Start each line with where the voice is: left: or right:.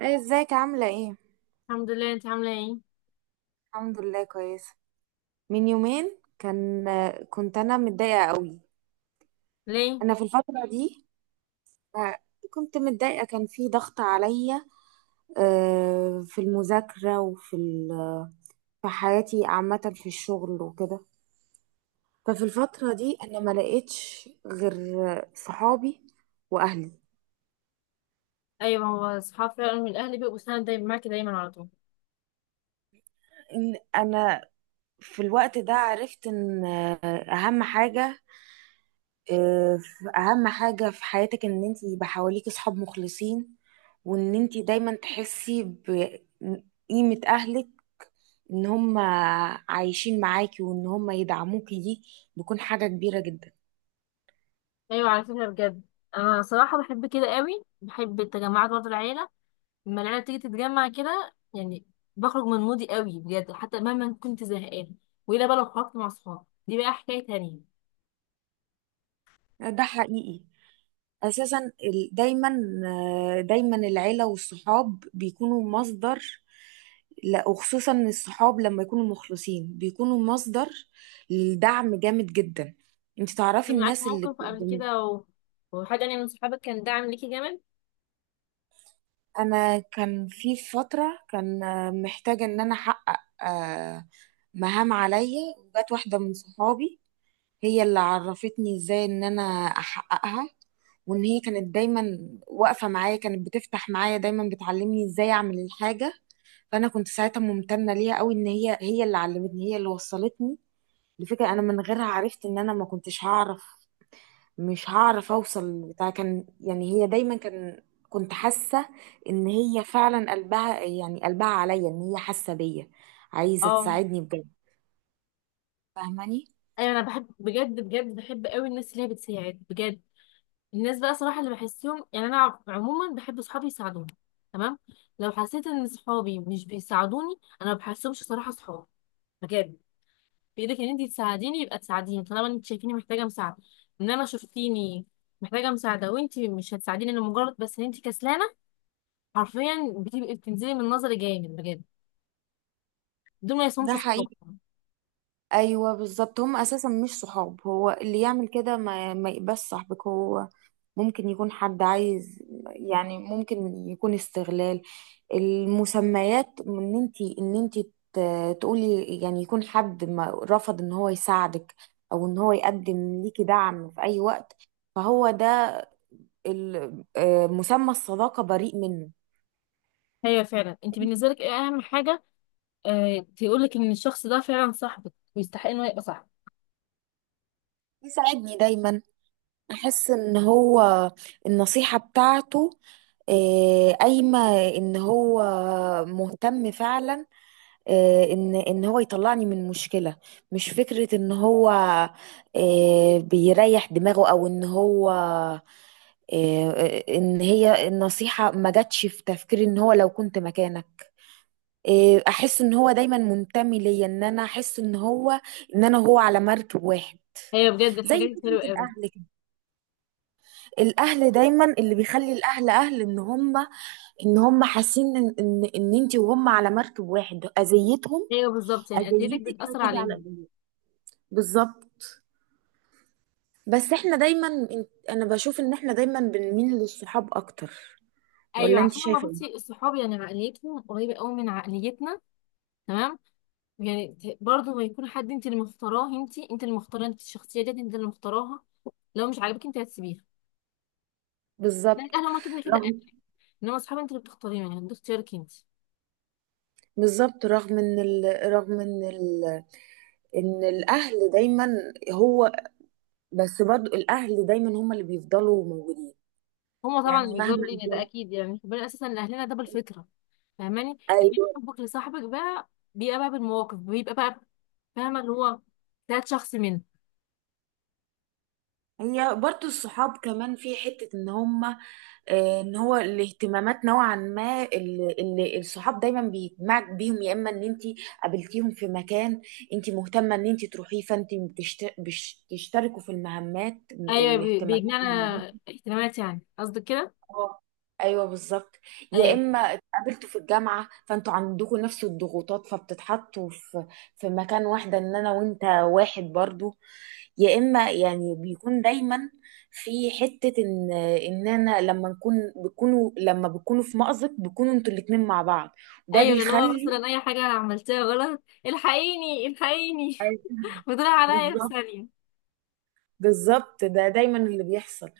right: ايه، ازيك عاملة ايه؟
left: الحمد لله، انت عامله ايه؟
right: الحمد لله كويسة. من يومين كان، كنت انا متضايقة قوي.
left: ليه؟
right: انا في الفترة دي آه، كنت متضايقة، كان في ضغط عليا في المذاكرة وفي في حياتي عامة، في الشغل وكده. ففي الفترة دي انا ما لقيتش غير صحابي واهلي.
left: ايوه، هو اصحاب فعلا من الاهل بيبقوا سند دايما معاكي، دايما على طول.
right: إن انا في الوقت ده عرفت ان اهم حاجة، آه، اهم حاجة في حياتك ان انت يبقى حواليك اصحاب مخلصين، وان انت دايما تحسي بقيمة اهلك، ان هم عايشين معاكي وان هم يدعموكي، دي بيكون حاجة كبيرة جدا.
left: ايوه على فكره بجد. انا صراحه بحب كده قوي، بحب التجمعات برضه العيله. لما العيله بتيجي تتجمع كده يعني، بخرج من مودي قوي بجد حتى مهما كنت زهقانه. والا بقى لو خرجت مع صحابي دي بقى حكايه تانية.
right: ده حقيقي اساسا. دايما، دايما العيلة والصحاب بيكونوا مصدر، لا وخصوصا الصحاب لما يكونوا مخلصين بيكونوا مصدر للدعم جامد جدا. انت تعرفي
left: كان معاك
right: الناس اللي
left: موقف قبل كده، وحد يعني من صحابك كان داعم ليكي جامد؟
right: انا كان في فتره، كان محتاجه ان انا احقق مهام عليا، وجات واحده من صحابي هي اللي عرفتني ازاي ان انا احققها، وان هي كانت دايما واقفه معايا، كانت بتفتح معايا دايما، بتعلمني ازاي اعمل الحاجه. فانا كنت ساعتها ممتنه ليها قوي، ان هي اللي علمتني، هي اللي وصلتني لفكره انا من غيرها عرفت ان انا ما كنتش هعرف، مش هعرف اوصل، بتاع كان يعني هي دايما كان، كنت حاسه ان هي فعلا قلبها، يعني قلبها عليا، ان هي حاسه بيا، عايزه
left: اه.
right: تساعدني بجد، فاهماني.
left: ايوه انا بحب بجد بجد، بحب قوي الناس اللي هي بتساعد بجد. الناس بقى صراحة اللي بحسهم يعني أنا عموما بحب صحابي يساعدوني. تمام. لو حسيت إن صحابي مش بيساعدوني، أنا ما بحسهمش صراحة صحابي. بجد. بإيدك إن أنت تساعديني يبقى تساعديني طالما أنت شايفيني محتاجة مساعدة. إنما شفتيني محتاجة مساعدة وأنت مش هتساعديني لمجرد بس إن أنت كسلانة، حرفيا بتبقي بتنزلي من نظري جامد بجد. دول ما
right: ده
left: يسموش صحاب.
right: حقيقي. ايوه بالظبط، هم اساسا مش صحاب. هو اللي يعمل كده ما يبقاش صاحبك. هو ممكن يكون حد عايز، يعني ممكن يكون استغلال المسميات، ان انت تقولي، يعني يكون حد ما رفض ان هو يساعدك او ان هو يقدم ليكي دعم في اي وقت. فهو ده مسمى الصداقة بريء منه.
left: هي فعلا، أنت بالنسبة لك إيه أهم حاجة؟ تقولك إن الشخص ده فعلا صاحبك ويستحق إنه يبقى صاحبك؟
right: يساعدني دايما، احس ان هو النصيحة بتاعته قايمة، ان هو مهتم فعلا، ان هو يطلعني من مشكله، مش فكره ان هو بيريح دماغه او ان هو آه، ان هي النصيحه ما جاتش في تفكيري ان هو لو كنت مكانك. احس ان هو دايما منتمي ليا، ان انا احس ان هو ان انا وهو على مركب واحد.
left: هي بجد
right: زي
left: الحاجات دي حلوة
right: فكره
left: أوي.
right: الاهل كده. الاهل دايما، اللي بيخلي الاهل اهل، ان هم حاسين ان انت وهم على مركب واحد. اذيتهم
left: ايوه بالظبط، يعني عقليتك
right: اذيتك،
left: بتأثر
right: هتيجي على
left: عليهم.
right: اذيتك، بالظبط. بس احنا دايما انا بشوف ان احنا دايما بنميل للصحاب اكتر،
left: ايوه
right: ولا انت
left: عشان لما
right: شايفه
left: بصي
right: ايه؟
left: الصحاب يعني عقليتهم قريبه قوي من عقليتنا. تمام. يعني برضه ما يكون حد انت اللي مختاراه انت، انت اللي مختاره انت الشخصيه ديت انت اللي مختاراها. لو مش عاجبك انت هتسيبيها. ده
right: بالظبط.
left: الاهل هما كده كده اهل.
right: رغم،
left: انما الصحاب انت اللي بتختاريهم، يعني ده اختيارك انت.
right: بالظبط، ان الاهل دايما هو، بس برضو الاهل دايما هم اللي بيفضلوا موجودين،
left: هما طبعا
right: يعني
left: اللي
right: مهما
left: بيقدروا لينا ده
right: كان.
left: اكيد، يعني ربنا اساسا لاهلنا ده بالفطره. فاهماني؟ إنما
right: ايوه،
left: حبك لصاحبك بقى بيبقى بقى بالمواقف، بيبقى بقى، فاهمه اللي هو ده شخص منك.
right: هي برضو الصحاب كمان في حته ان هم ان هو الاهتمامات نوعا ما، اللي الصحاب دايما بيجمعك بيهم، يا اما ان انت قابلتيهم في مكان انت مهتمه ان انت تروحيه، فانت بتشتركوا في المهمات
left: ايوه،
right: الاهتمامات.
left: بيجمعنا اهتمامات يعني قصدك كده؟
right: اه، ايوه بالظبط. يا
left: ايوه.
right: اما اتقابلتوا في الجامعه فانتوا عندكم نفس الضغوطات، فبتتحطوا في في مكان واحده، ان انا وانت واحد برضو. يا اما يعني بيكون دايما في حته ان انا لما نكون، بيكونوا لما بيكونوا في مأزق بيكونوا انتوا الاتنين مع بعض، ده
left: ايوه اللي هو
right: بيخلي.
left: مثلا اي حاجه انا عملتها غلط، الحقيني الحقيني!
right: أيوة،
left: بتروح عليا في
right: بالظبط،
left: ثانيه.
right: بالظبط ده دايما اللي بيحصل.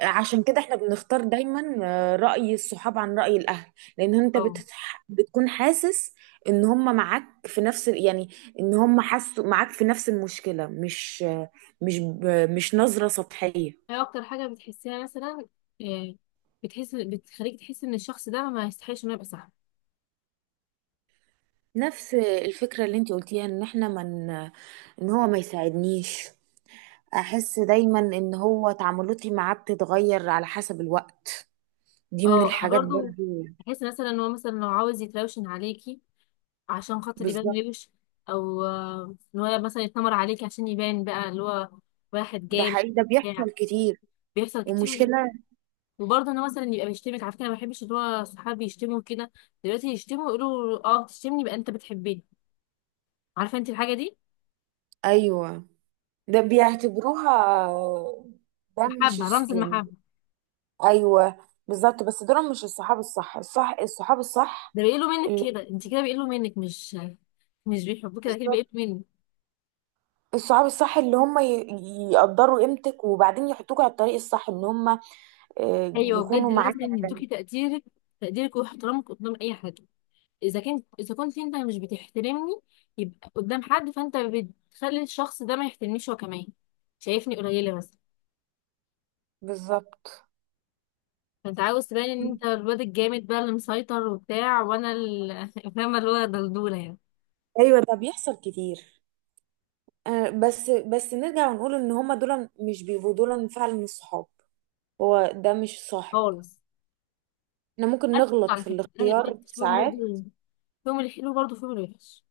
right: عشان كده احنا بنختار دايما رأي الصحاب عن رأي الأهل، لأن انت
left: اه.
right: بتكون حاسس ان هم معاك في نفس يعني ان هم حاسوا معاك في نفس المشكلة، مش مش ب... مش نظرة سطحية.
left: ايه اكتر حاجه بتحسيها مثلا، إيه، بتخليك تحس ان الشخص ده ما يستحقش انه يبقى صاحبك؟
right: نفس الفكرة اللي انت قلتيها ان احنا من ان هو ما يساعدنيش، احس دايما ان هو تعاملاتي معاه بتتغير على حسب الوقت، دي من
left: اه، انا
right: الحاجات
left: برضو
right: برضو.
left: بحس مثلا ان هو مثلا لو عاوز يتراوشن عليكي عشان خاطر يبان
right: بالظبط.
left: روش، او ان هو مثلا يتنمر عليكي عشان يبان بقى اللي هو واحد
right: ده
left: جامد.
right: حقيقي، ده
left: يعني
right: بيحصل كتير.
left: بيحصل كتير.
right: ومشكلة.
left: وبرضه انا مثلا يبقى بيشتمك على فكره، انا ما بحبش اللي هو صحابي يشتموا كده. دلوقتي يشتموا يقولوا اه تشتمني يبقى انت بتحبني. عارفه انت الحاجه دي؟
right: أيوة، ده بيعتبروها، ده مش
left: محبه،
right: الص-
left: رمز
right: يعني
left: المحبه.
right: أيوة بالظبط، بس دول مش الصحاب الصح، الصح الصحاب الصح،
left: ده بيقولوا منك
right: اللي
left: كده، انت كده بيقولوا منك، مش مش بيحبوك، كده كده
right: بالظبط.
left: بيقولوا منك.
right: الصحاب الصح اللي هم يقدروا قيمتك وبعدين يحطوك على الطريق الصح، ان هم
left: ايوه
right: يكونوا
left: بجد،
right: معاك
left: لازم
right: على-.
left: يدوكي تقديرك، تقديرك واحترامك قدام اي حد. اذا كنت انت مش بتحترمني، يبقى قدام حد فانت بتخلي الشخص ده ما يحترمنيش هو كمان، شايفني قليله بس.
right: بالظبط.
left: انت عاوز تبان ان انت الواد الجامد بقى اللي مسيطر وبتاع، وانا فاهمه اللي هو دلدوله يعني.
right: ايوه ده بيحصل كتير. بس نرجع ونقول ان هما دول مش بيبقوا دول فعلا الصحاب، هو ده مش صاحب.
left: خالص.
right: احنا ممكن
left: انا برضه
right: نغلط
left: على
right: في
left: فكره، انا اللي بجد
right: الاختيار
left: فيهم
right: ساعات.
left: برضه فيهم الحلو برضه فيهم الوحش.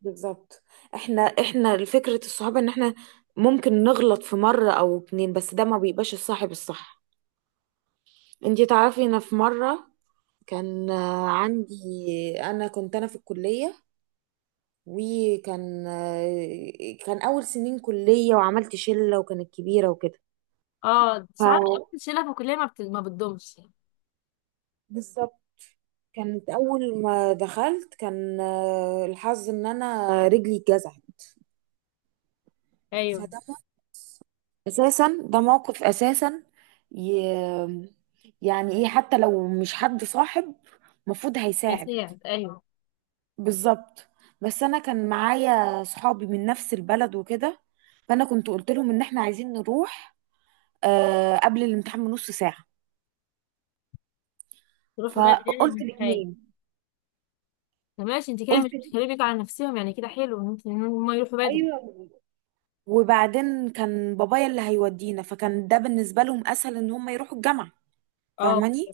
right: بالظبط. احنا، احنا فكرة الصحابة ان احنا ممكن نغلط في مرة او اتنين، بس ده ما بيبقاش الصاحب الصح. انتي تعرفي، انا في مرة كان عندي، انا كنت، انا في الكلية وكان كان اول سنين كلية، وعملت شلة وكانت كبيرة وكده.
left: اه
right: ف
left: ساعات. الشله في الكليه ما بتدومش يعني.
right: بالظبط. كانت اول ما دخلت كان الحظ ان انا رجلي اتجزعت.
left: ايوه،
right: فده اساسا، ده موقف اساسا ي... يعني ايه، حتى لو مش حد صاحب مفروض هيساعد.
left: بيساعد ايوه.
right: بالظبط. بس انا كان معايا صحابي من نفس البلد وكده، فانا كنت قلت لهم ان احنا عايزين نروح آه قبل الامتحان بنص ساعة.
left: يروحوا بدري يعني
right: فقلت
left: من حاجه.
right: الاثنين،
left: طب ماشي، انت كده
right: قلت
left: مش بتخليهم يجوا على نفسهم، يعني كده حلو ان هم يروحوا بدري.
right: ايوه. وبعدين كان بابايا اللي هيودينا، فكان ده بالنسبة لهم اسهل ان هم يروحوا الجامعة،
left: اه.
right: فاهماني.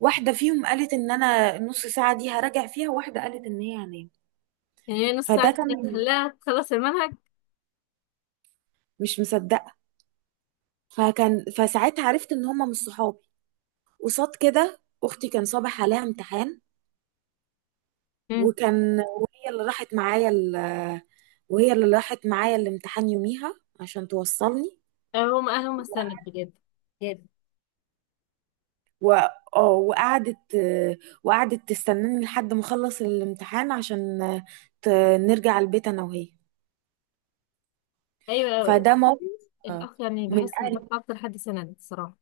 right: واحدة فيهم قالت ان انا النص ساعة دي هراجع فيها، واحدة قالت ان هي هنام.
left: يعني هي نص ساعه
right: فده كان،
left: كده تخليها تخلص المنهج؟
right: مش مصدقه. فكان، فساعتها عرفت ان هما مش صحابي. قصاد كده، اختي كان صبح عليها امتحان،
left: امم.
right: وكان، وهي اللي راحت معايا وهي اللي راحت معايا الامتحان يوميها عشان توصلني.
left: هم اهلهم استنت بجد بجد.
right: و... اه وقعدت، وقعدت تستناني لحد ما اخلص الامتحان عشان ت... نرجع البيت انا وهي.
left: ايوه
right: فده موقف. آه،
left: الاخ، يعني
right: من
left: بحس ان الاخ
right: اهل.
left: اكتر حد سند الصراحه.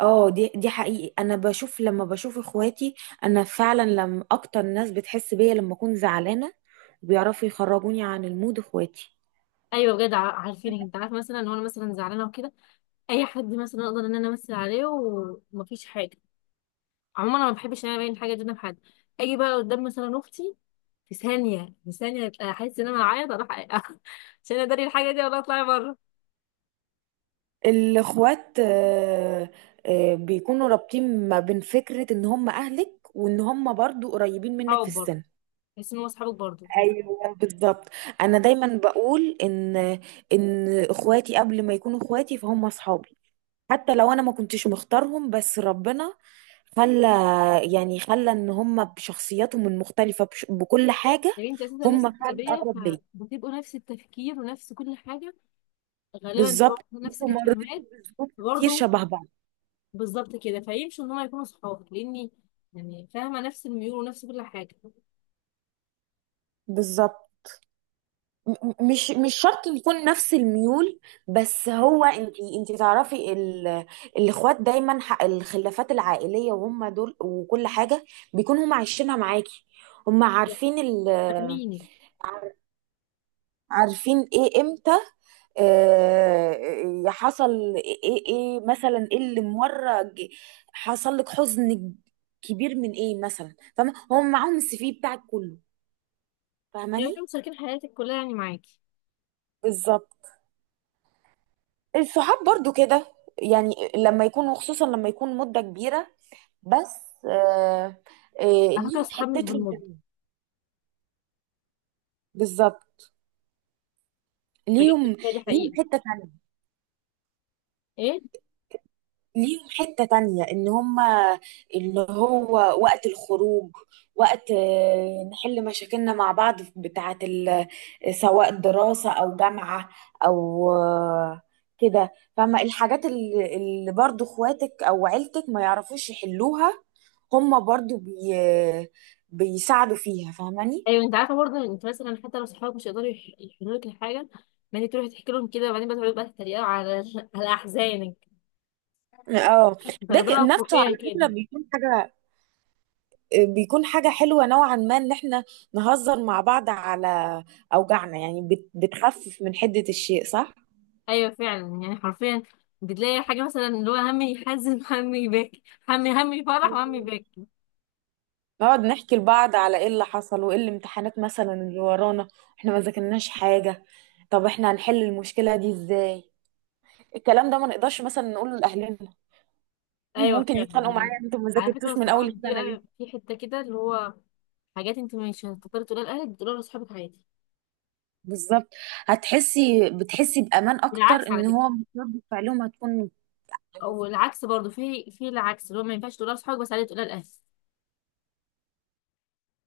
right: اه دي، دي حقيقي، انا بشوف لما بشوف اخواتي، انا فعلا، لما اكتر ناس بتحس بيا لما اكون زعلانه بيعرفوا يخرجوني عن المود اخواتي.
left: ايوه بجد، عارفينك انت عارف مثلا لو انا مثلا زعلانه وكده، اي حد مثلا اقدر ان انا امثل عليه ومفيش حاجه. عموما انا ما بحبش ان انا ابين حاجه قدام حد. اجي بقى قدام مثلا اختي، في ثانيه في ثانيه احس ان انا هعيط اروح عشان اداري الحاجه دي ولا اطلع بره.
right: الاخوات بيكونوا رابطين ما بين فكره ان هم اهلك، وان هم برضو قريبين منك في
left: صحاب برضه،
right: السن.
left: بحس ان هو اصحابك برضه في نفس-
right: ايوه بالظبط. انا دايما بقول ان، ان اخواتي قبل ما يكونوا اخواتي فهم اصحابي، حتى لو انا ما كنتش مختارهم، بس ربنا خلى، يعني خلى ان هم بشخصياتهم المختلفه بكل حاجه،
left: يا بنتي، اساسا نفس
right: هم فعلا
left: التربيه
right: اقرب ليا.
left: فبتبقوا نفس التفكير ونفس كل حاجه. غالبا بيبقوا
right: بالظبط.
left: نفس
right: هم مريتوا
left: الاهتمامات.
right: بظروف كتير
left: برضه.
right: شبه بعض.
left: بالظبط كده، فيمشوا ان هم يكونوا صحاب لاني، يعني فاهمه نفس الميول ونفس كل حاجه.
right: بالظبط. مش شرط يكون نفس الميول، بس هو انت، انت تعرفي الاخوات دايما الخلافات العائليه وهم دول وكل حاجه بيكونوا هم عايشينها معاكي، هم عارفين
left: فاهميني؟
right: عارفين ايه امتى آه، حصل، ايه مثلا، ايه اللي حصل لك حزن كبير من ايه مثلا، فاهمه هم معاهم السي في بتاعك كله،
left: يعني كانوا
right: فاهماني.
left: مشاركين حياتك كلها يعني معاكي.
right: بالظبط. الصحاب برضو كده، يعني لما يكونوا خصوصا لما يكون مده كبيره. بس آه آه.
left: على فكره،
right: ليهم
left: اصحاب مش
right: حتتهم
left: بالمده.
right: تانية. بالظبط.
left: بجد،
right: ليهم،
left: هي دي
right: ليهم
left: حقيقه.
right: حته تانية،
left: ايه.
right: ليهم حتة تانية ان هما اللي هو وقت الخروج، وقت نحل مشاكلنا مع بعض، بتاعة سواء دراسة او جامعة، او كده. فما الحاجات اللي برضو اخواتك او عيلتك ما يعرفوش يحلوها، هما برضو بيساعدوا فيها، فاهماني.
left: ايوه انت عارفه برضه، انت مثلا حتى لو صحابك مش يقدروا يحلوا لك الحاجه، ما انت تروحي تحكي لهم كده وبعدين بقى تقعدوا بقى تتريقوا على احزانك.
right: اه.
left: بتاخدوها
right: نفسه
left: فوقيها
right: على
left: كده.
right: فكرة بيكون حاجة، بيكون حاجة حلوة نوعا ما ان احنا نهزر مع بعض على اوجعنا، يعني بتخفف من حدة الشيء، صح؟
left: ايوه فعلا يعني حرفيا، بتلاقي حاجه مثلا اللي هو همي يحزن همي يبكي، همي فرح وهمي
right: بالظبط.
left: يبكي.
right: نقعد نحكي لبعض على ايه اللي حصل، وايه الامتحانات مثلا اللي ورانا، احنا ما ذاكرناش حاجة، طب احنا هنحل المشكلة دي ازاي؟ الكلام ده ما نقدرش مثلا نقوله لأهلنا هم
left: ايوه
right: ممكن
left: فعلا
right: يتخانقوا
left: يعني.
right: معايا، انتوا ما
left: على فكره
right: ذاكرتوش من اول
left: الصحاب دي
right: السنة ليه؟
left: بقى في حته كده اللي هو، حاجات انت مش هتقدري تقولها لاهلك، تقولها لاصحابك عادي.
right: بالظبط. هتحسي، بتحسي بأمان اكتر،
left: والعكس على
right: ان هو
left: فكره،
right: رد فعلهم هتكون
left: او العكس برضه في العكس اللي هو ما ينفعش تقولها لاصحابك بس عادي تقولها لاهلك.